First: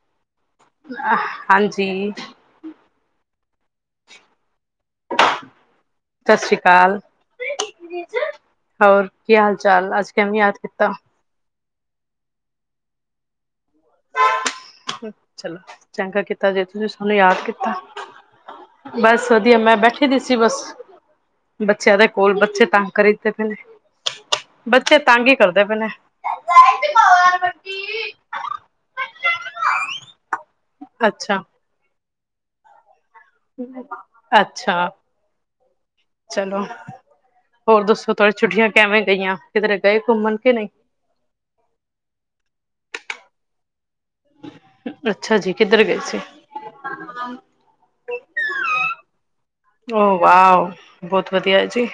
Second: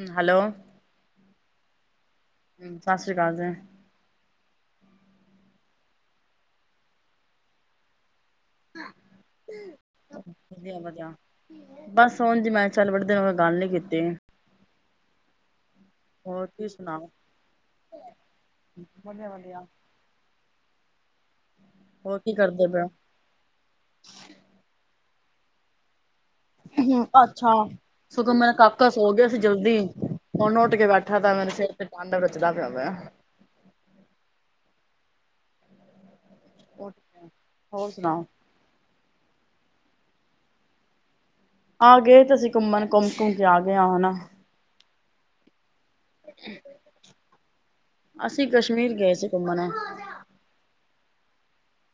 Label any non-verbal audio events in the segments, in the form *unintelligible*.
*inaudible* Hello ਅਅ ਹਾਂਜੀ। ਸਸ਼੍ਰੀ ਅਕਾਲ ਜੀ। *inaudible* ਸਸ੍ਰੀ ਅਕਾਲ। *unintelligible* ਹੋਰ ਕੀ ਹਾਲ- ਚਾਲ ਅੱਜ ਕਿਵੇਂ ਯਾਦ ਵਧੀਆ ਕੀਤਾ? ਵਧੀਆ, ਬਸ ਹੁਣ ਜੀ ਮੈਂ ਚੱਲ ਵੜਦੇ ਆ, ਹੁਣ ਗੱਲ ਨੀ ਕੀਤੀ। *inaudible* ਚਲੋ ਚੰਗਾ ਹੋਰ ਕੀਤਾ, ਜੇ ਤੁਸੀਂ ਸੁਣਾਓ? ਸਾਨੂੰ ਯਾਦ ਕੀਤਾ। ਬਸ ਵਧੀਆ ਮੈਂ ਬੈਠੀ ਦੀ ਸੀ ਬਸ, ਬੱਚਿਆਂ ਦੇ ਹੋਰ ਕੀ ਕੋਲ ਬੱਚੇ ਕਰਦੇ ਪਏ ਤੰਗ ਕਰੀ ਕਰਦੇ ਪਏ ਨੇ, ਬੱਚੇ ਤੰਗ ਹੀ ਕਰਦੇ ਪਏ ਨੇ। ਹੂੰ ਅੱਛਾ! ਸਗੋਂ ਮੇਰਾ ਕਾਕਾ ਸੋ ਗਿਆ ਸੀ ਜਲਦੀ ਹੁਣ ਉੱਠ ਕੇ ਬੈਠਾ ਤਾਂ ਅੱਛਾ ਮੇਰੇ ਸਿਰ ਤੇ ਡੰਡ ਰਚਦਾ ਪਿਆ ਗਾ। *inaudible* ਅੱਛਾ। ਚਲੋ, ਹੋਰ ਦੱਸੋ ਤੁਹਾਡੇ ਛੁੱਟੀਆਂ ਕਿਵੇਂ ਗਈਆਂ ਕਿਧਰੇ ਗਏ ਘੁੰਮਣ ਕੇ ਨਹੀਂ? ਆ ਗਏ ਤੇ ਅਸੀਂ ਘੁੰਮਣ ਘੁੰਮ -ਘੁੰਮ ਕੇ ਆ ਗਏ ਹਾਂ ਹਨਾ। ਅੱਛਾ ਜੀ, ਕਿੱਧਰ ਗਏ ਸੀ? *inaudible* ਅਸੀਂ ਕਸ਼ਮੀਰ ਗਏ ਸੀ ਘੁੰਮਣ ਉਹ ਵਾਓ, ਬਹੁਤ ਵਧੀਆ ਜੀ,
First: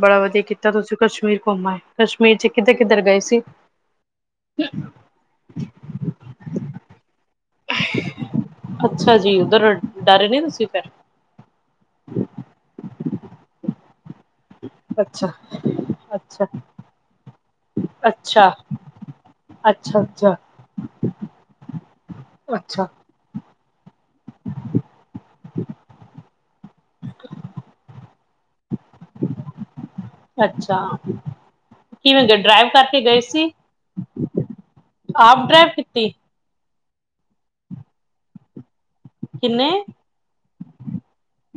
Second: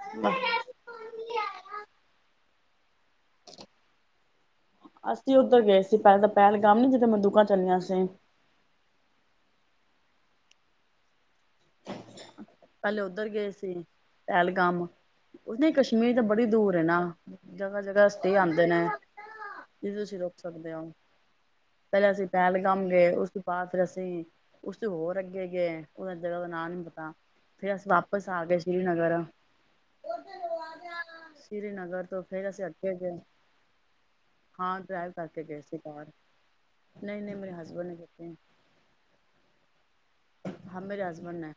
ਬੜਾ ਵਧੀਆ ਕੀਤਾ। ਜਦੋਂ ਤੁਸੀਂ ਕਸ਼ਮੀਰ ਘੁੰਮ ਆਏ ਕਸ਼ਮੀਰ 'ਚ ਕਿੱਧਰ ਕਿੱਧਰ ਗਏ ਸੀ। *inaudible* ਅਸੀਂ ਉੱਧਰ ਗਏ ਸੀ, ਪਹਿਲਾਂ ਤਾਂ ਪਹਿਲਗਾਮ ਨੀ ਜਿੱਥੇ ਮੰਦੂਕਾਂ ਚੱਲੀਆਂ ਸੀ। ਅੱਛਾ ਜੀ, ਉੱਧਰ ਡਰਦੇ ਨੀ ਪਏ ਤੁਸੀਂ *inaudible* ਪਹਿਲੇ ਉਧਰ ਗਏ ਸੀ। ਪਹਿਲਗਾਮ, ਅੱਛਾ ਉਸਨੇ ਕਸ਼ਮੀਰ ਤਾਂ ਬੜੀ ਅੱਛਾ ਦੂਰ ਇਹ ਨਾ ਜਗ੍ਹਾ-ਜਗ੍ਹਾ ਸਟੇਅ ਅੱਛਾ ਆਉਂਦੇ ਨੇ, ਕੀ ਅੱਛਾ ਤੁਸੀਂ ਅੱਛਾ ਰੁਕ ਸਕਦੇ ਹੋ? ਪਹਿਲਾਂ ਅਸੀਂ ਪਹਿਲਗਾਮ ਅੱਛਾ ਗਏ। ਉਸ ਤੋਂ ਬਾਅਦ ਫਿਰ ਅਸੀਂ, ਉਸ ਤੋਂ ਹੋਰ ਅੱਗੇ ਗਏ ਉਹ ਜਗ੍ਹਾ ਦਾ ਨਾਂ ਨੀ ਪਤਾ, ਫਿਰ ਅਸੀਂ ਵਾਪਿਸ ਆ ਗਏ ਸ੍ਰੀਨਗਰ ਅੱਛਾ! ਸ੍ਰੀਨਗਰ ਤੋਂ ਕਿਵੇਂ ਗਏ? ਫਿਰ ਅਸੀਂ ਡਰਾਈਵ ਅੱਗੇ ਕਰਕੇ ਗਏ ਸੀ। ਹਾਂ ਡਰਾਈਵ ਕਰਕੇ ਆਪ ਗਏ ਡਰਾਈਵ ਸੀ ਕੀਤੀ ਕਾਰ, ਨਹੀਂ -ਨਹੀਂ ਮੇਰੇ ਹਸਬੈਂਡ ਨੇ ਦੇਤੇੇ। ਕਿੰਨੇ ਹਾਂ ਮੇਰੇ ਹਸਬੈਂਡ ਨੇ।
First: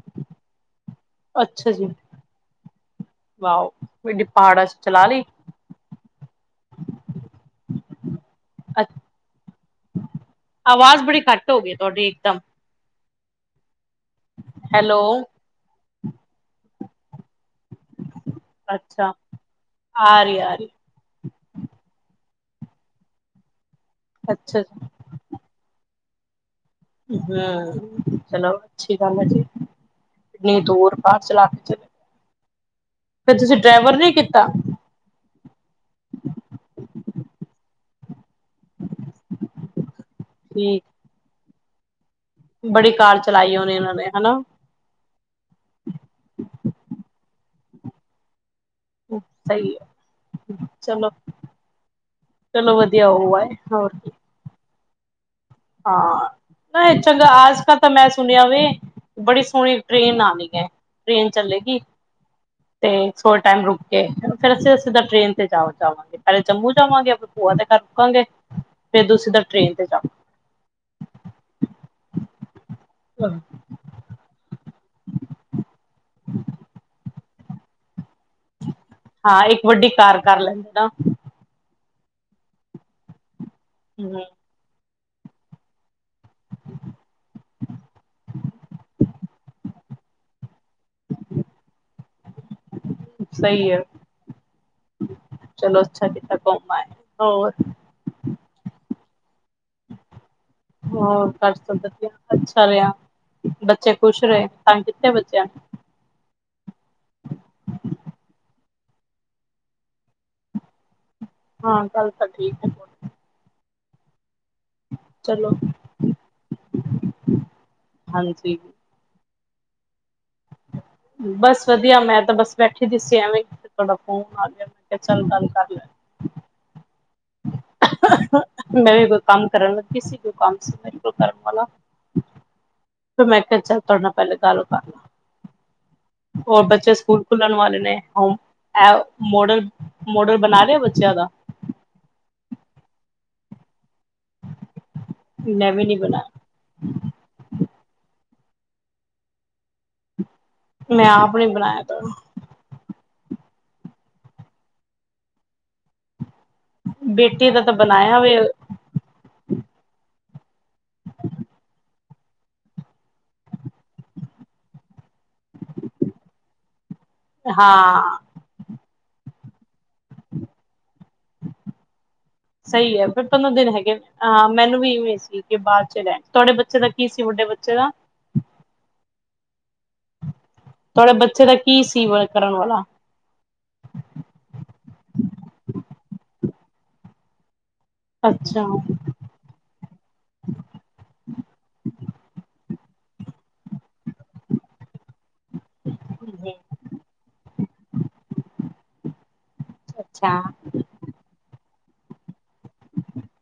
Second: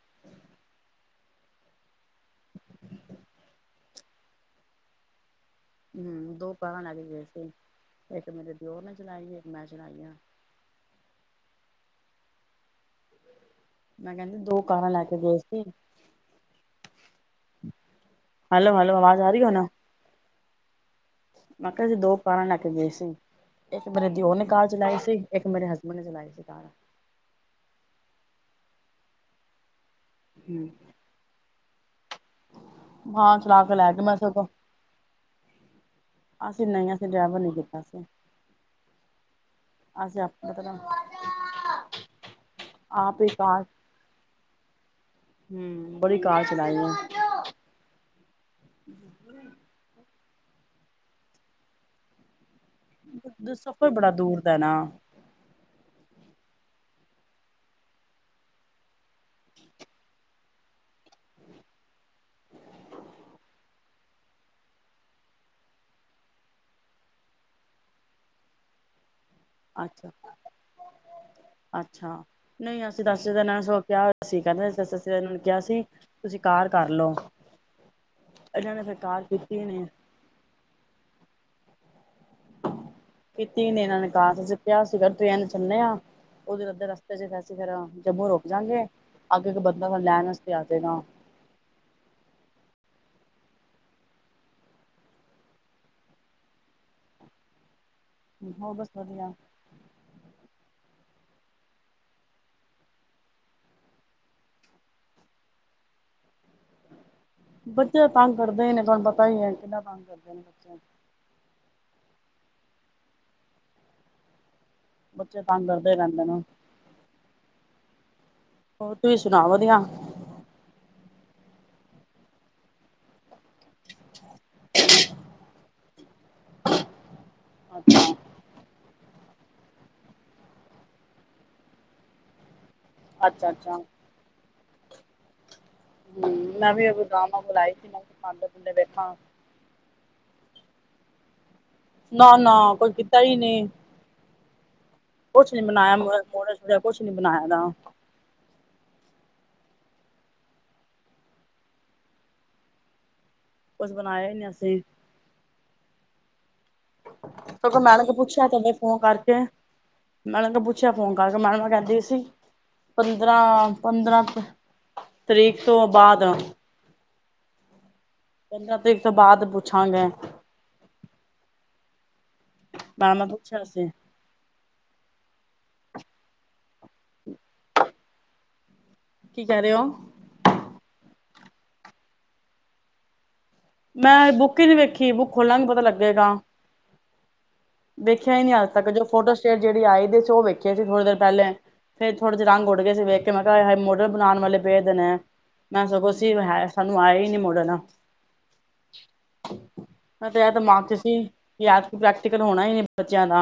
ਅੱਛਾ ਜੀ, ਵਾਓ, ਗੱਡੀ ਪਹਾੜਾਂ 'ਚ ਚਲਾ ਲਈ। ਹੂੰ ਦੋ ਭਰਾ ਨਾਲ ਵੀ ਗਏ ਸੀ। ਇੱਕ ਮੇਰੇ ਦਿਓਰ ਨੇ ਚਲਾਈ ਇੱਕ ਮੈਂ ਚਲਾਈ ਆ। ਆਵਾਜ਼ ਬੜੀ ਘੱਟ ਹੋ ਗਈ, ਤੁਹਾਡੀ ਇਕਦਮ ਮੈਂ ਕਹਿੰਦੀ ਦੋ ਕਾਰਾਂ ਹੈਲੋ ਲੈ ਕੇ ਗਏ ਸੀ। *inaudible* ਹੈਲੋ -ਹੈਲੋ ਅੱਛਾ ਆਵਾਜ਼ ਆ ਰਹੀ ਹੋ ਨਾ ਆ ਰਹੀ ਆ। ਮੈਂ ਕਿਹਾਸੀ ਦੋ ਕਾਰਾਂ ਲੈ ਕੇ ਗਏ ਸੀ। ਇੱਕ ਮੇਰੇ ਦਿਉਰ ਨੇ ਅੱਛਾ ਕਾਰ ਜੀ ਚਲਾਈ ਸੀ। ਇੱਕ ਮੇਰੇ ਹਸਬੈਂਡ ਨੇ ਚਲਾਈ ਸੀ ਕਾਰ। ਹਮ ਚਲੋ ਅੱਛੀ ਗੱਲ ਏ ਜੀ। ਐਨੀ ਹੂੰ। ਦੂਰ ਕਾਰ ਚਲਾ ਚ, ਹਾਂ ਫਿਰ ਤੁਸੀਂ ਚਲਾ ਕੇ ਲੈ ਡਰਾਈਵਰ ਗਏ ਨੇ ਮੈਂ ਸਗੋਂ ਕੀਤਾ। ਅਸੀਂ ਨਹੀਂ ਅਸੀਂ ਡਰਾਈਵਰ ਨੀ ਕੀਤਾ ਅਸੀ। ਅਸੀਂ ਆਪੇ ਮਤਲਬ ਜੀ *inaudible* ਬੜੀ ਕਾਰ ਆਪ ਹੀ ਚਲਾਈ ਇਹਨਾਂ ਨੇ ਹਨਾ। ਹਮ ਬੜੀ ਕਾਰ ਚਲਾਈ ਏ। ਓ ਸਹੀ ਏ, ਚਲੋ। ਚਲੋ, ਵਧੀਆ ਉਹਏ ਸਫ਼ਰ ਹੋਰ। ਬੜਾ ਦੂਰ ਦਾ ਨਾ। ਹਾਂ, ਨਾ ਚੰਗਾ ਆਜ ਕ ਤਾਂ ਮੈਂ ਸੁਣਿਆ ਵੇ ਬੜੀ ਸੋਹਣੀ ਟ੍ਰੇਨ ਆਣੀ ਏ, ਟ੍ਰੇਨ ਚਲੇੇਗੀ। ਤੇ ਥੋੜਾ ਟਾਈਮ ਰੁਕ ਕੇ। ਫਿਰ ਅਸੀਂ ਉ ਸਿੱਧਾ ਟਰੇੇਨ ਤੇ ਜਾ ਜਾਵਾਂਗੇ। ਪਹਿਲੇ ਜੰਮੂ ਜਾਵਾਂਗੇ ਆਪਣੇ ਭੂਆ ਦੇ ਘਰ ਰੁਕਾਂਗੇ। ਫੇਰ ਦੂਸੀ ਸਿੱਧਾ ਟ੍ਰੇਨ ਤੇ ਅੱਛਾ, ਅੱਛਾ। ਨਹੀਂ ਅਸੀਂ ਦੱਸ ਹੀ ਜਾਵਾਂਗੇ। ਦੇਣਾ ਸੌ ਕਿਆ ਅਸੀ ਕਹਿਨੇ ਅਸੀ ਐ ਅੱਸੀ ਕਿਹਾ ਸੀ ਤੁਸੀ ਕਾਰ ਕਰਲਓ। ਹਾਂ, ਕੀਤੀ ਇੱਕ ਨੇ ਵੱਡੀ ਕਾਰ ਕਰ ਲੈਦੇ ਨਾ। ਕੀਤੀ ਨੇ ਇਹਨਾਂ ਨੇ ਹੂੰ ਕਾਰ ਤੁਸੀਂ ਕਿਹਾ ਸੀਗਾ ਟਰੇਨ ਚੱਲੇ ਆ। ਉਧਰ ਅੱਧੇ ਰਸਤੇ ਚ ਅਸੀ ਫਿਰ ਜੰਮੂ ਰੁਕ ਜਾਂਗੇ, ਅੱਗੇ ਕੇ ਬੰਦਾ ਲੈਣ ਆਸਤੇ ਆਜੇਗਾ। *inaudible* ਸਹੀ ਏ। ਚਲੋ, ਅੱਛਾ ਕੀਤਾ ਘੁੰਮ‌ ਆਏ ਹੋਰ। ਹੋਰ, ਬਸ ਵਧੀਆ। ਹੋਰ, ਘਰ ਸਭ ਵਧੀਆ। ਅੱਛਾ ਰਿਹਾ, ਬੱਚੇ ਖੁਸ਼ ਰਹੇ। ਤਾਂ ਕਿਤਨੇ ਬੱਚੇ ਆ। ਬੱਚੇ ਤਾਂ ਤੰਗ ਕਰਦੇ ਨੇ, ਤੁਹਾਨੂੰ ਪਤਾ ਹੀ ਏ ਕਿੰਨਾ ਤੰਗ ਕਰਦੇ ਨੇ ਬੱਚਿਆਂ ਨੂੰ। ਹਾਂ, ਗੱਲ ਤਾਂ ਠੀਕ ਏ। ਬੱਚੇ ਚਲੋ ਤੰਗ ਕਰਦੇ ਹੀ ਰਹਿੰਦੇ ਨੇ। ਹਾਂਜੀ। ਹੋਰ, ਤੁਸੀਂ ਸੁਣਾਓ ਵਧੀਆ। ਬਸ, ਵਧੀਆ ਮੈਂ ਤਾਂ ਬਸ ਬੈਠੀ ਦੀ ਸੀ ਐਵੇਂ ਤੁਹਾਡਾ ਫੋਨ ਆ ਗਿਆ ਮੈਂ ਕਿਹਾ ਚੱਲ ਗੱਲ ਕਰਲਾ। ਅੱਛਾ ਮੈਂ ਵੀ ਕੋਈ ਕੰਮ ਕਰਨ ਲੱਗੀ ਸੀ। ਕੋਈ ਕੰਮ ਸੀ ਮੇਰੇ ਕੋਈ ਕਰਨ ਵਾਲਾ। ਮੈਂ ਅੱਛਾ ਕਿਹਾ ਅੱਛਾ ਚੱਲ, ਤੁਹਾਡੇ ਨਾਲ ਪਹਿਲੇ ਗੱਲ ਕਰਲਾ। ਹਮ ਔਰ ਮੈਂ ਵੀ ਬੱਚੇ ਸਕੂਲ ਗਾਵਾਂ ਖੁੱਲਣ ਕੋਲ ਆਈ ਵਾਲੇ ਸੀ ਨੇ। ਮੈਂ ਹੋ ਭਾਂਡੇ ਭੂੰਡੇ ਐ ਵੇਖਾਂ ਮੋਡਲ ਮੋਡਲ ਬਣਾਲਿਆ ਬੱਚਿਆਂ ਦਾ। ਨਾ-ਨਾ ਕੋਈ ਕੀਤਾ ਹੀ ਨਹੀਂ। ਕੁਛ ਨੀ ਮੈਂ ਵੀ ਬਨਾਇਆ ਮੋਹ ਬਣਾਇਆ ਮੋਡਲ ਕੁਛ ਨੀ ਬਣਾਇਆ ਨਾ। ਮੈਂ ਆਪ ਨੇ ਬਣਾਇਆ ਤਾਂ। ਕੁਛ ਬਣਾਇਆ ਹੀ ਨਹੀਂ ਅਸੀ। ਬੇਟੀ ਦਾ ਤਾਂ ਸਗੋਂ ਮੈਡਮ ਨੇ ਬਣਾਇਆ ਵੇ ਪੁੱਛਿਆ ਕਹਿੰਦੇ ਫ਼ੋਨ ਕਰਕੇ। ਮੈਡਮ ਨੂੰ ਪੁੱਛਿਆ ਫੋਨ ਕਰਕੇ ਮੈਡਮ ਕਹਿੰਦੇ ਸੀ। ਪੰਦਰਾਂ- ਪੰਦਰਾਂ ਤਰੀਕ ਤੋਂ ਬਾਅਦ। ਹਾਂ। ਪੰਦਰਾਂ ਤਰੀਕ ਤੋਂ ਬਾਅਦ ਪੁੱਛਾਂਗੇ? ਸਹੀ ਏ, ਮੈਡਮ ਫਿਰ ਨੇ ਪੰਦਰਾਂ ਪੁੱਛਿਆ ਦਿਨ ਸੀ ਹੈਗੇ। ਅਹ ਮੈਨੂੰ ਵੀ ਇਵੇਂ ਸੀ ਕਿ ਬਾਅਦ 'ਚ' ਰਹਿ ਤੁਹਾਡੇ ਬੱਚੇ ਦਾ ਕੀ ਸੀ ਵੱਡੇ ਬੱਚੇ ਦਾ। ਕੀ, ਕਹਿ ਰਹੇ ਓ? ਤੁਹਾਡੇ ਬੱਚੇ ਦਾ ਕੀ ਸੀ, ਵਰਕ ਕਰਨ ਵਾਲਾ‌। ਮੈਂ ਬੁੱਕ ਹੀ ਨੀ ਵੇਖੀ, ਬੁੱਕ ਖੋਲਾਂਗੇ ਪਤਾ ਲੱਗੇਗਾ। ਦੇਖਿਆ ਹੀ ਨਹੀਂ ਅੱਛਾ ਅੱਜ ਤੱਕ ਜੋ ਫੋਟੋ ਸਟੇਟ ਜਿਹੜੀ ਆਈ ਸੀ। ਉਹ ਵੇਖਿਆ ਸੀ, ਥੋੜ੍ਹੀ ਦੇਰ ਪਹਿਲੇ। ਫੇਰ ਥੋੜਾ ਜਿਹੇ ਰੰਗ ਉੱਡ ਗਏ ਸੀ। ਵੇਖ ਮੈਂ ਕਿਹਾ ਮੋਡਲ ਬਨਾਣ ਵਾਲੇ ਪਏ ਦੇ ਨੇ। ਮੈਂ ਸਗੋਂ ਸੀ ਹੈ। ਸਾਨੂੰ ਆਇਆ ਹੀ ਨਹੀ ਮੋਡਲ। ਮੈਂ ਅੱਛਾ ਤੇ ਇਹ ਦਿਮਾਗ 'ਚ' ਸੀ। ਵੀ ਐਤਕੀ ਪ੍ਰੈਕਟੀਕਲ ਹੋਣਾ ਹੀ ਨਹੀਂ ਬੱਚਿਆਂ ਦਾ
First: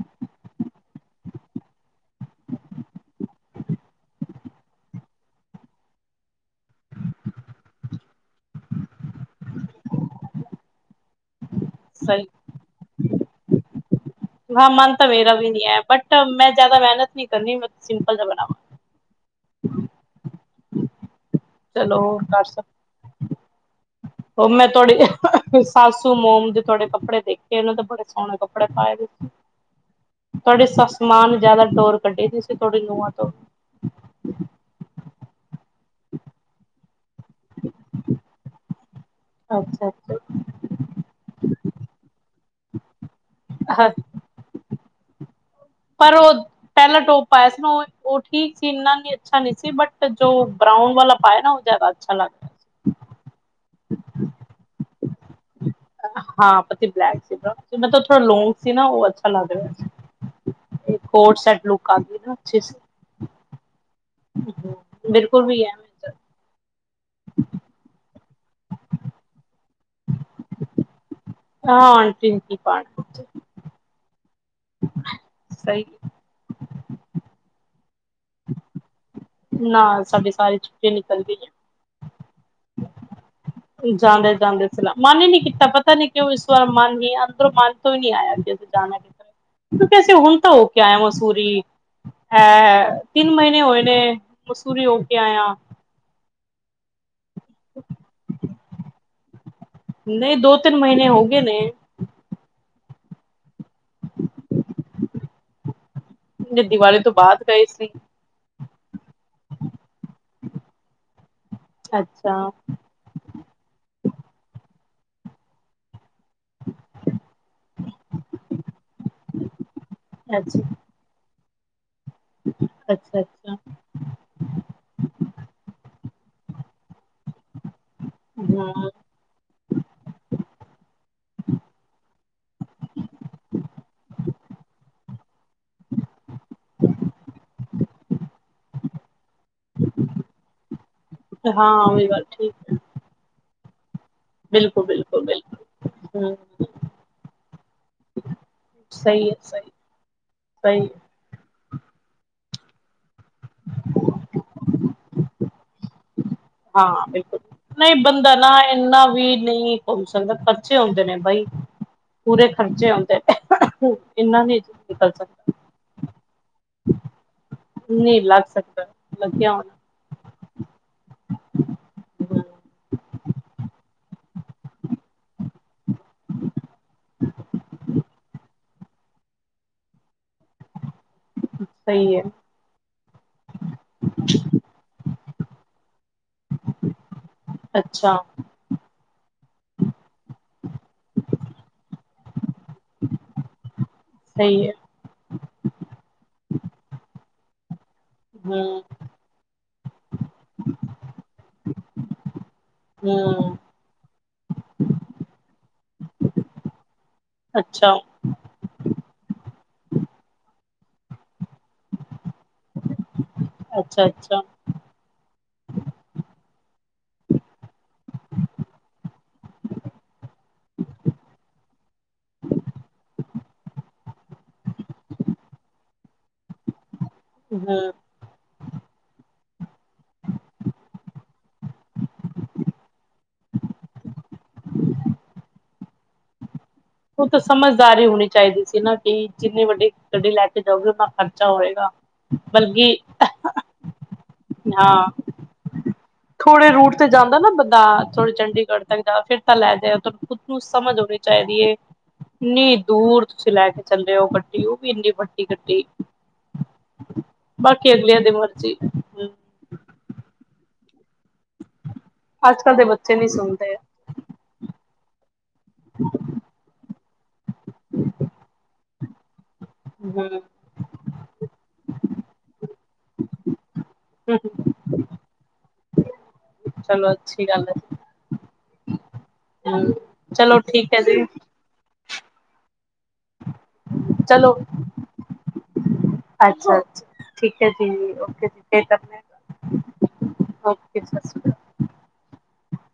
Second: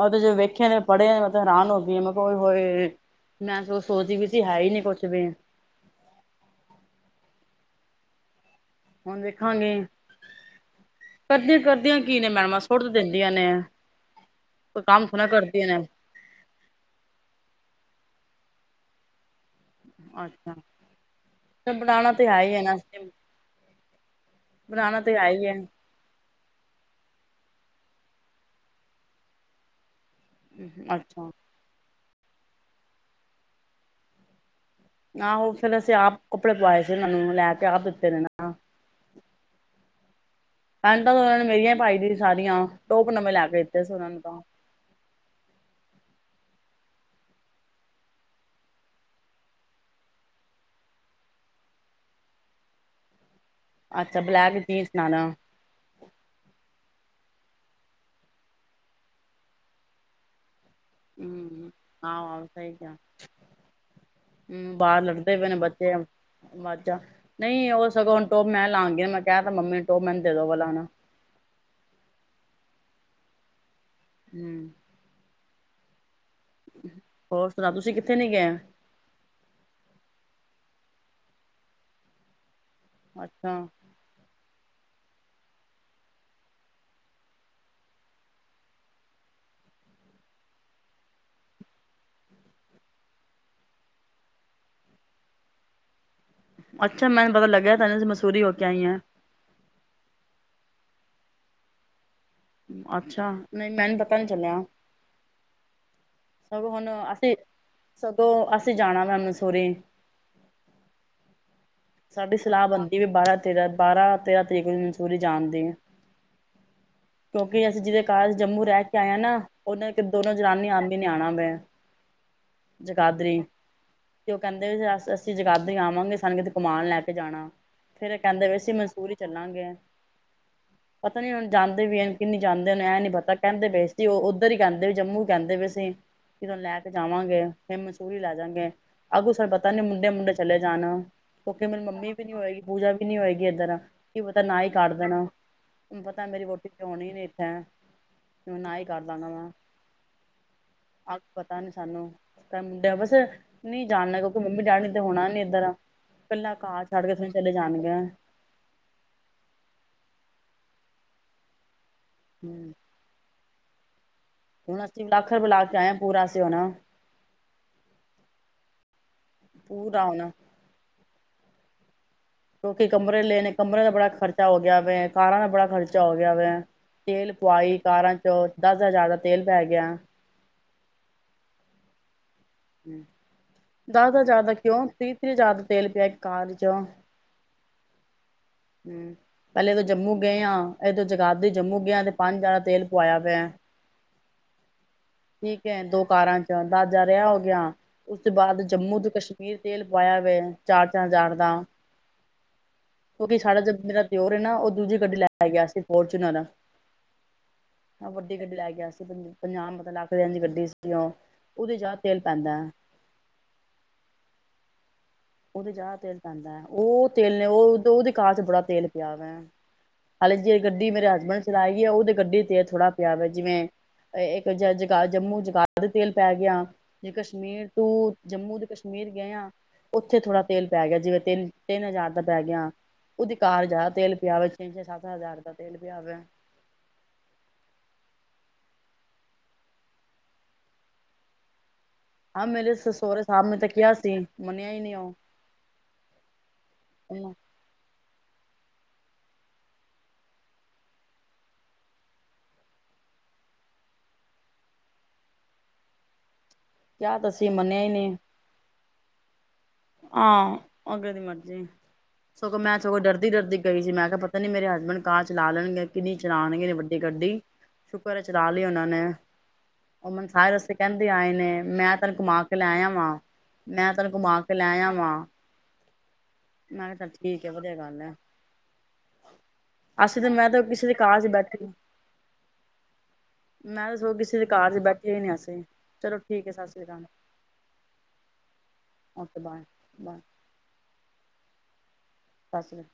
ਉਹਦੇ 'ਚ' ਵੇਖਿਆ ਤੇ ਪੜ੍ਹਿਆ ਮੈਂ ਤਾਂ ਹੈਰਾਨ ਹੋਗੀ ਹੈ। ਮੈਂ ਕਿਹਾ ਉਏ ਹੋਏ। ਮੈਂ ਸ ਸੋਚਦੀ ਵੀ ਸੀ ਹੈ ਹੀ ਨੀ ਕੁਛ ਵੀ। ਹੁਣ ਵੇਖਾਗੇ। ਕਰਦੀਆਂ-ਕਰਦੀਆਂ ਕੀ ਸਹੀ ਨੇ ਮੈਡਮਾਂ ਸੁੱਟ ਦਿੰਦੀਆਂ ਨੇ, ਕੋਈ ਕੰਮ ਥੋੜਾ ਕਰਦੀਆਂ ਨੇ? ਤਵ ਮੈਂ ਜਿਆਦਾ ਮਿਹਨਤ ਨੀ ਕਰਨੀ। ਮੈ ਤੇ ਸਿੰਪਲ ਜਾ ਬਣਾਓ। ਅੱਛਾ, ' *inaudible* ' ਚਲੋ ਬਣਾਉਣਾ ਹੋਰ ਤਾਂ ਐ ਕਰ ਹੀ ਹੈ ਸਕ ਨਾ ਸਿੰਪਲ। ਉਹ ਮੈਂ ਥੋੜੀ ਸਾਸੂ ਮੋਮ ਦੀ ਥੋਡੇ ਕੱਪੜੇ ਦੇਖੇ, ਉਹਨੇ ਤਾਂ ਬੜੇ ਸੋਹਣੇ ਕੱਪੜੇ ਪਾਏ ਵੇ ਸੀ। ਤੁਹਾਡੇ ਸੱਸ ਮਾਂ ਅੱਛਾ। ਨੂੰ ਜ਼ਿਆਦਾ ਡੋਰ ਕੱਢੀ ਤੁਸੀ ਤੁਹਾਡੀ ਨੂੰਹਾਂ ਤੋਂ ਆਹੋ, ਫੇਰ ਅਸੀਂ ਆਪ ਕੱਪੜੇ ਪਾਵਾਏ ਸੀ ਨਾ ਓਹਨਾ ਨੂੰ ਲੈ ਕੇ ਆਪ ਦਿੱਤੇ ਨੇ ਨਾ। ਅੱਛਾ-ਅੱਛਾ। ਪੈਂਟਾਂ ਤਾਂ ਉਹਨਾਂ ਨੇ ਮੇਰੀਆਂ ਹੀ ਪਾਈ ਦੀਆਂ ਸਾਰੀਆਂ ਟੋਪ ਨਵੇਂ ਲੈ ਕੇ ਦਿੱਤੇ ਸੀ। ਉਹਨਾਂ ਨੂੰ ਤਾਂ ਪਰਓਦ ਪਹਿਲਾ ਟੋਪ ਪਾਇਆ ਸੀ ਨਾ, ਉਹ ਠੀਕ ਸੀ ਇੰਨਾ ਅੱਛਾ ਨਹੀਂ ਸੀ। ਬਟ ਜੋ ਬਰਾਊਨ ਵਾਲਾ ਪਾਇਆ ਨਾ ਜਿਆਦਾ ਅੱਛਾ ਲੱਗ। ਅੱਛਾ, ਬਲੈਕ ਜੀਨਸ ਨਾਨ ਹਾਂ, ਪਤੀ ਬਲੈਕ ਜੀਨ, ਨਾਲ ਥੋੜਾ ਲੋਂਂਗ ਸੀ ਨਾ ਉਹ ਅੱਛਾ ਲੱਗ ਰਿਹਾ ਸੀ। ਹੂ ਹਾਂ ਆ ਅੱਛੀ ਸਹੀ ਆ। ਸੀ ਹ ਬਾਹਰ ਲੜਦੇ ਬਿਲਕੁਲ ਪਏ ਨੇ ਵੀ ਹੈ ਬੱਚੇ। ਮੱਝ ਆ ਨਹੀਂ ਉਹ ਸਗੋਂ ਹੁਣ ਟੋਪ ਮੈਂ ਲਾਵਾਗੀ ਮੈਂ ਕਿਹਾ ਤਾਂ ਮੰਮੀ ਟੋਪ ਮੈਨੂੰ ਦੇ ਦੋ ਓਹ ਵਾਲਾ ਹੁਣ। ਹਾਂ ਅੰਟੀ ਵੀ ਕੀ ਪਾਣ ਹੂ ' *inaudible* ' ਸਹੀ। ਹੋਰ ਸੁਣਾ, ਤੁਸੀਂ ਕਿੱਥੇ ਨੀ ਗਏ? ਨਾ ਸਾਡੀ ਸਾਰੀ ਛੁੱਟੀ ਨਿਕਲ ਗਈ ਏ। ਅੱਛਾ। ਜਾਂਦੇ-ਜਾਂਦੇ ਸਲਾਹ, ਮਨ ਹੀ ਨਹੀ ਕੀਤਾ ਪਤਾ ਨੀ ਕਿਉਂ, ਇਸ ਵਾਰ ਮਨ ਹੀ ਅੰਦਰੋਂ ਮਨ ਤੋ ਨੀ ਆਇਆ ਵੀ ਅੱਜ ਅਸੀ ਜਾਣਾ ਕਿਉਂਕਿ, ਅਸੀਂ ਹੁਣ ਤਾਂ ਹੋਕੇ ਆਏ ਮਸੂਰੀ ਐ-ਐ। ਤਿੰਨ ਮਹੀਨੇ ਹੋਏ ਨੇ ਮਸੂਰੀ ਹੋ ਕੇ ਆਇਆ। ਅੱਛਾ, ਮੈਨੂੰ ਪਤਾ ਲੱਗਿਆ ਤੈਨੂੰ ਮਸੂਰੀ ਹੋ ਕੇ ਆਈ ਆ। ਨਹੀਂ ਦੋ, ਤਿੰਨ ਮਹੀਨੇ ਹੋਗੇ ਨੇ। ਅੱਛਾ, ਨਹੀਂ ਮੈਨੂੰ ਪਤਾ ਨੀ ਚੱਲਿਆ। ਜੇ ਸਗੋਂ ਹੁਣ ਦੀਵਾਲੀ ਤੋਂ ਅਸੀਂ, ਬਾਅਦ ਗਏ ਸੀ ਸਗੋਂ ਅਸੀਂ ਜਾਣਾ ਮੈਮ ਮਸੂਰੀ। ' *inaudible* ਸਾਡੀ ਸਲਾਹ ਬਣਦੀ ਵੀ ਬਾਰਾਂ, ਤੇਰਾਂ, ਬਾਰਾਂ, ਤੇਰਾਂ ਤਰੀਕ ਨੂੰ ਮਸੂਰੀ ਜਾਣਦੀ। ਕਿਉਂਕਿ ਅਸੀਂ ਜਿਹਦੇ ਘਰ ਜੰਮੂ ਰਹਿ ਕੇ ਆਏ ਆ ਨਾ ਉਹਨਾਂ ਤੇ ਦੋਨੋ ਅੱਛਾ ਜਨਾਨੀ ਆਉਂ। ਵੀ ਨਿਆਣਾ ਵੇ ਅੱਛਾ ਜਗਾਦਰੀ। ਅੱਛਾ ਤੇ ਉਹ ਕਹਿੰਦੇ ਵੀ ਅਸੀਂ ਜਗਾਦਰੀ ਆਵਾਂਗੇ। ਸਾਨੂੰ ਕਿਤੇ ਕਮਾਨ ਲੈ ਕੇ ਜਾਣਾ ਫਿਰ ਕਹਿੰਦੇ ਵੀ ਅਸੀਂ ਹਮ ਮਨਸੂਰੀ ਚੱਲਾਂਗੇ। ਪਤਾ ਨੀ ਹੁਣ ਵੀ ਜਾਂਦੇ ਵੀ ਕੇ ਨਹੀਂ ਜਾਂਦੇ ਮੈਨੂੰ ਇਹ ਨਹੀਂ ਪਤਾ ਕਹਿੰਦੇ ਪਏ ਸੀ। ਉਹ ਉੱਧਰ ਹੀ ਕਹਿੰਦੇ ਪਏ ਵੀ ਜੰਮੂ ਹੀ ਕਹਿੰਦੇ ਪਏ ਸੀ। ਕੀ ਤੈਨੂੰ ਲੈ ਕੇ ਜਾਵਾਂਗੇ? ਫਿਰ ਮਨਸੂਰੀ ਲੈ ਜਾਗੇ ਅੱਗੂ ਸਾਨੂੰ ਪਤਾ ਨੀ ਮੁੰਡੇ-ਮੁੰਡੇ ਚਲੇ ਜਾਣ। ਕਿਉਂਕਿ ਹਾਂ ਮੇਰੀ ਉਹੀ ਮੰਮੀ ਵੀ ਗੱਲ ਨੀ ਠੀਕ ਹੋਏਗੀ ਹੈ ਪੂਜਾ ਵੀ ਨੀ ਹੋਏਗੀ ਇੱਧਰ। ਕੀ ਪਤਾ ਨਾ ਹੀ ਬਿਲਕੁਲ ਕੱਟ ਦੇਣਾ ਬਿਲਕੁਲ ਬਿਲਕੁਲ ਕੀ ਪਤਾ ਹਮ ਮੇਰੀ ਵੋਟੀ ਕਿਉਂ ਨੀ ਇੱਥੇ। ਮਨਾ ਹੀ ਕਰ ਸਹੀ ਹੈ ਦਾਂਵਾਗਾ। ਸਹੀ ਸਹੀ ਏ। ਪਤਾ ਨੀ ਸਾਨੂੰ ਤਾਂ ਮੁੰਡਿਆਂ ਬਸ ਨਹੀਂ ਜਾਣਨਾ ਕਿਉਕਿ ਮੰਮੀ-ਡੈਡੀ ਤੇ ਹੋਣਾ ਨੀ ਇੱਧਰ। ਕੱਲਾ ਘਰ ਹਾਂ ਛੱਡ ਕੇ ਥੋੜੀ ਬਿਲਕੁਲ ਚਲੇ ਜਾਣਗੇ ਨਹੀਂ ਬੰਦਾ ਨਾ ਇੰਨਾ ਵੀ ਨਹੀਂ ਹੋ ਸਕਦਾ। ਖਰਚੇ ਆਦੇ ਨੇ ਬਾਈ ਪੂਰੇ ਹੂੰ ਖਰਚੇ ਆਉਦੇ ਨੇ। ਇੰਨਾ ਨਹੀਂ ਹੁਣ ਅਸੀ ਨਿਕਲ ਲੱਖ ਰੁਪਏ ਸਕਦਾ ਲਾ ਕੇ ਆਏ ਹਾਂ ਪੂਰਾ ਅਸੀ ਹੁਣ। ਨਹੀਂ ਲਗ ਸਕਦਾ, ਲੱਗਿਆ ਹੋਣਾ। ਪੂਰਾ ਆਉਣਾ। *inaudible* ਕਿਉਕਿ ਕਮਰੇ ਲੈਣੇ। ਕਮਰਿਆਂ ਦਾ ਬੜਾ ਖਰਚਾ ਹੋ ਗਿਆ ਵੇ। ਕਾਰਾਂ ਦਾ ਬੜਾ ਖਰਚਾ ਹੋ ਗਿਆ ਵੇ। ਤੇਲ ਪੁਆਈ ਕਾਰਾਂ ਚੋਂ ਦਸ ਹਜ਼ਾਰ ਦਾ ਤੇਲ ਪੈ ਗਿਆ। ਸਹੀ ਏ। ਦਸ ਹਜਾਰ ਦਾ ਕਿਉ? ਤੀਹ-ਤੀਹ ਹਜਾਰ ਦਾ ਤੇਲ ਪਿਆ ਇੱਕ ਕਾਰ 'ਚ। ਅੱਛਾ। ਹੂੰ ਪਹਿਲੇ ਤਾਂ ਜੰਮੂ ਗਏ ਆ। ਇਹ ਤੋਂ ਜਗਾਤਦੀ ਜੰਮੂ ਗਏ ਐ ਤੇ ਪੰਜ ਹਜਾਰ ਦਾ ਤੇਲ ਪਇਆ ਪਿਆ। ਸਹੀ ਏ। ਠੀਕ ਏ। ਦੋ ਕਾਰਾਂ 'ਚ ਦਸ ਹਜਾਰ ਇਹ ਹੋ ਗਿਆ। ਉਸ ਤੋਂ ਬਾਅਦ ਹੂੰ ਜੰਮੂ ਤੋਂ ਕਸ਼ਮੀਰ ਤੇਲ ਪਵਾਇਆ ਹੋਇਆ ਚਾਰ-ਚਾਰ ਹਜ਼ਾਰ ਦਾ। ਕਿਉਕਿ ਹੂੰ ਸਾਡਾ ਜੋ ਮੇਰਾ ਦਿਓਰ ਨਾ ਉਹ ਦੂਜੀ ਗੱਡੀ ਲੈ ਗਿਆ ਸੀ ਫੋਰਚੂਨਰ। ਅੱਛਾ। ਦੀ ਗੱਡੀ ਲੈ ਗਿਆ ਸੀ ਪੰਜਾਹ ਮਤਲਬ ਲੱਖ ਦੇ ਦੀ ਗੱਡੀ ਸੀ। ਉਹ, ਉਹਦੇ 'ਚ ਆਹ ਤੇਲ ਪੈਦਾ। ਅੱਛਾ ਅੱਛਾ। ਉਹ ਤੇ ਜ਼ਿਆਦਾ ਤੇਲ ਪੈਂਦਾ ਏ। ਉਹ ਤੇਲ ਨੇ ਉਹ ਉਹਦੇ ਕਾਰ ਚ ਬੜਾ ਤੇਲ ਪਿਆ ਵਾ। ਹਾਲੇ ਜੇ ਗੱਡੀ ਮੇਰੇ ਹਸਬੈਂਡ ਚਲਾਈ ਗਈ। ਉਹਦੇ ਗੱਡੀ ਤੇ ਥੋੜ੍ਹਾ ਪਿਆ ਵ ਜਿਵੇਂ ਇੱਕ ਜਗਾ ਜੰਮੂ ਜਗਾ ਦੇ ਤੇਲ ਪੈ ਗਿਆ। ਜੇ ਕਸ਼ਮੀਰ ਟੂ ਹੂੰ ਜੰਮੂ ਤੋਂ ਕਸ਼ਮੀਰ ਗਏ ਆ। ਉੱਥੇ ਥੋੜ੍ਹਾ ਤੇਲ ਪੈ ਗਿਆ। ਜਿਵੇਂ ਤਿੰਨ-ਤਿੰਨ ਹਜ਼ਾਰ ਦਾ ਪੈ ਗਿਆ। ਉਹਦੀ ਕਾਰ ਜਿਆਦਾ ਤੇਲ ਪਿਆ ਵੇ। ਛੇ-ਛੇ, ਸੱਤ-ਸੱਤ ਹਜ਼ਾਰ ਦਾ ਤੇਲ ਪਿਆ ਵੇ। ਉਹ ਤੇ ਸਮਝਦਾਰੀ ਹੀ ਹੋਣੀ ਚਾਹੀਦੀ ਸੀ ਨਾ ਕਿ ਜਿੰਨੀ ਵੱਡੀ ਗੱਡੀ ਲੈ ਕੇ ਜਾਓਗੇ ਓਨਾ ਖਰਚਾ ਹੋਏਗਾ। ਹਾਂ ਮੇਰੇ ਬਲਕਿ ਸੁਸਹੁਰੇ ਸਾਹਿਬ ਨੇ ਤੇ ਕਿਹਾ ਸੀ। ਮੰਨਿਆ ਹੀ ਨਹੀਂ ਹਾਂ ਉਹ। ਥੋੜੇ ਰੂਟ ਤੇ ਜਾਂਦਾ ਨਾ ਬੰਦਾ ਥੋੜੇ ਚੰਡੀ- ਗੜ ਤੱਕ ਜਾਵੇ। ਫਿਰ ਤੇ ਲੈਜੇ ਆ ਤੁਹਾਨੂੰ ਖੁਦ ਨੂੰ ਸਮਝ ਹੋਣੀ ਚਾਹੀਦੀ ਐ। ਇੰਨੀ ਦੂਰ ਤੁਸੀ ਲੈ ਕੇ ਚੱਲੇ ਹੋ ਗੱਡੀ, ਉਹ ਵੀ ਇੰਨੀ ਵੱਡੀ ਗੱਡੀ। ਕਿਹਾ ਤਾਂ ਸੀ ਮੰਨਿਆ ਹੀ ਬਾਕੀ ਨਹੀਂ ਅਗਲਿਆਂ ਦੀ ਮਰਜ਼ੀ। ਹੂੰ ਹਾਂ ਅਗਲੇ ਦੀ ਮਰਜ਼ੀ ਆ ਸੋਂ ਅੱਜ ਕੱਲ ਮੈਂ ਦੇ ਸੋਂਗ ਬੱਚੇ ਨਹੀਂ ਡਰਦੀ-ਡਰਦੀ ਸੁਣਦੇ ਗਈ ਸੀ। ਮੈਂ ਕਿਹਾ ਪਤਾ ਪਤਾ ਨੀ ਮੇਰੇ ਹਸਬੈਂਡ ਕਾਰ ਚਲਾ ਲੈਣਗੇ ਕਿ ਨਹੀ ਚਲਾਣਗੇ ਵੱਡੀ ਗੱਡੀ ਸ਼ੁਕਰਾ ਚਲਾ ਲਈ ਉਹਨਾਂ ਨੇ। ਔ ਮੈਨੂੰ ਹੂੰ ਸਾਰੇ ਰਸਤੇ ਕਹਿੰਦੇ ਆਏ ਨੇ। ਮੈਂ ਤਹਾਨੂੰ ਘੁਮਾ ਕੇ ਲੈ ਆ ਵਾਂ। ਮੈਂ ਤਹਨੂੰ ਘੁਮਾ ਕੇ। ਲੈ ਆ ਵਾਂ ਮੈਖਾ ਚੱਲ ਚਲੋ ਠੀਕ ਅੱਛੀ ਆ ਹੈ ਵਧੀਆ ਗੱਲ ਆ ਹੂੰ ਅਸੀਂ ਤਾਂ ਮੈਂ ਚਲੋ ਤਾਂ ਕਿਸੇ ਦੇ ਠੀਕ ਹੈ ਕਾਰ ਜੀ 'ਚ ਬੈਠੇ ਮੈਂ ਤਾਂ ਸੋਚਦੀ ਸੀ ਕਿ ਚਲੋ ਕਾਰ 'ਚ ਬੈਠੇ ਹੀ ਨੀ ਅਸੀਂ ਚਲੋ ਠੀਕ ਐ। ਸਸਰੀਕਾਲ। ਅੱਛਾ-ਅੱਛਾ ਠੀਕ ਹੈ ਜੀ, ਓਕੇ ਜੀ, ਕੀ ਕਰ ਰਹੇ ਓਕੇ ਬਾਏ ਬਾਏ ਹੋ, ਓਕੇ ਸਤਿ ਸ਼੍ਰੀ ਅਕਾਲ। ਸਤਿ ਸ਼੍ਰੀ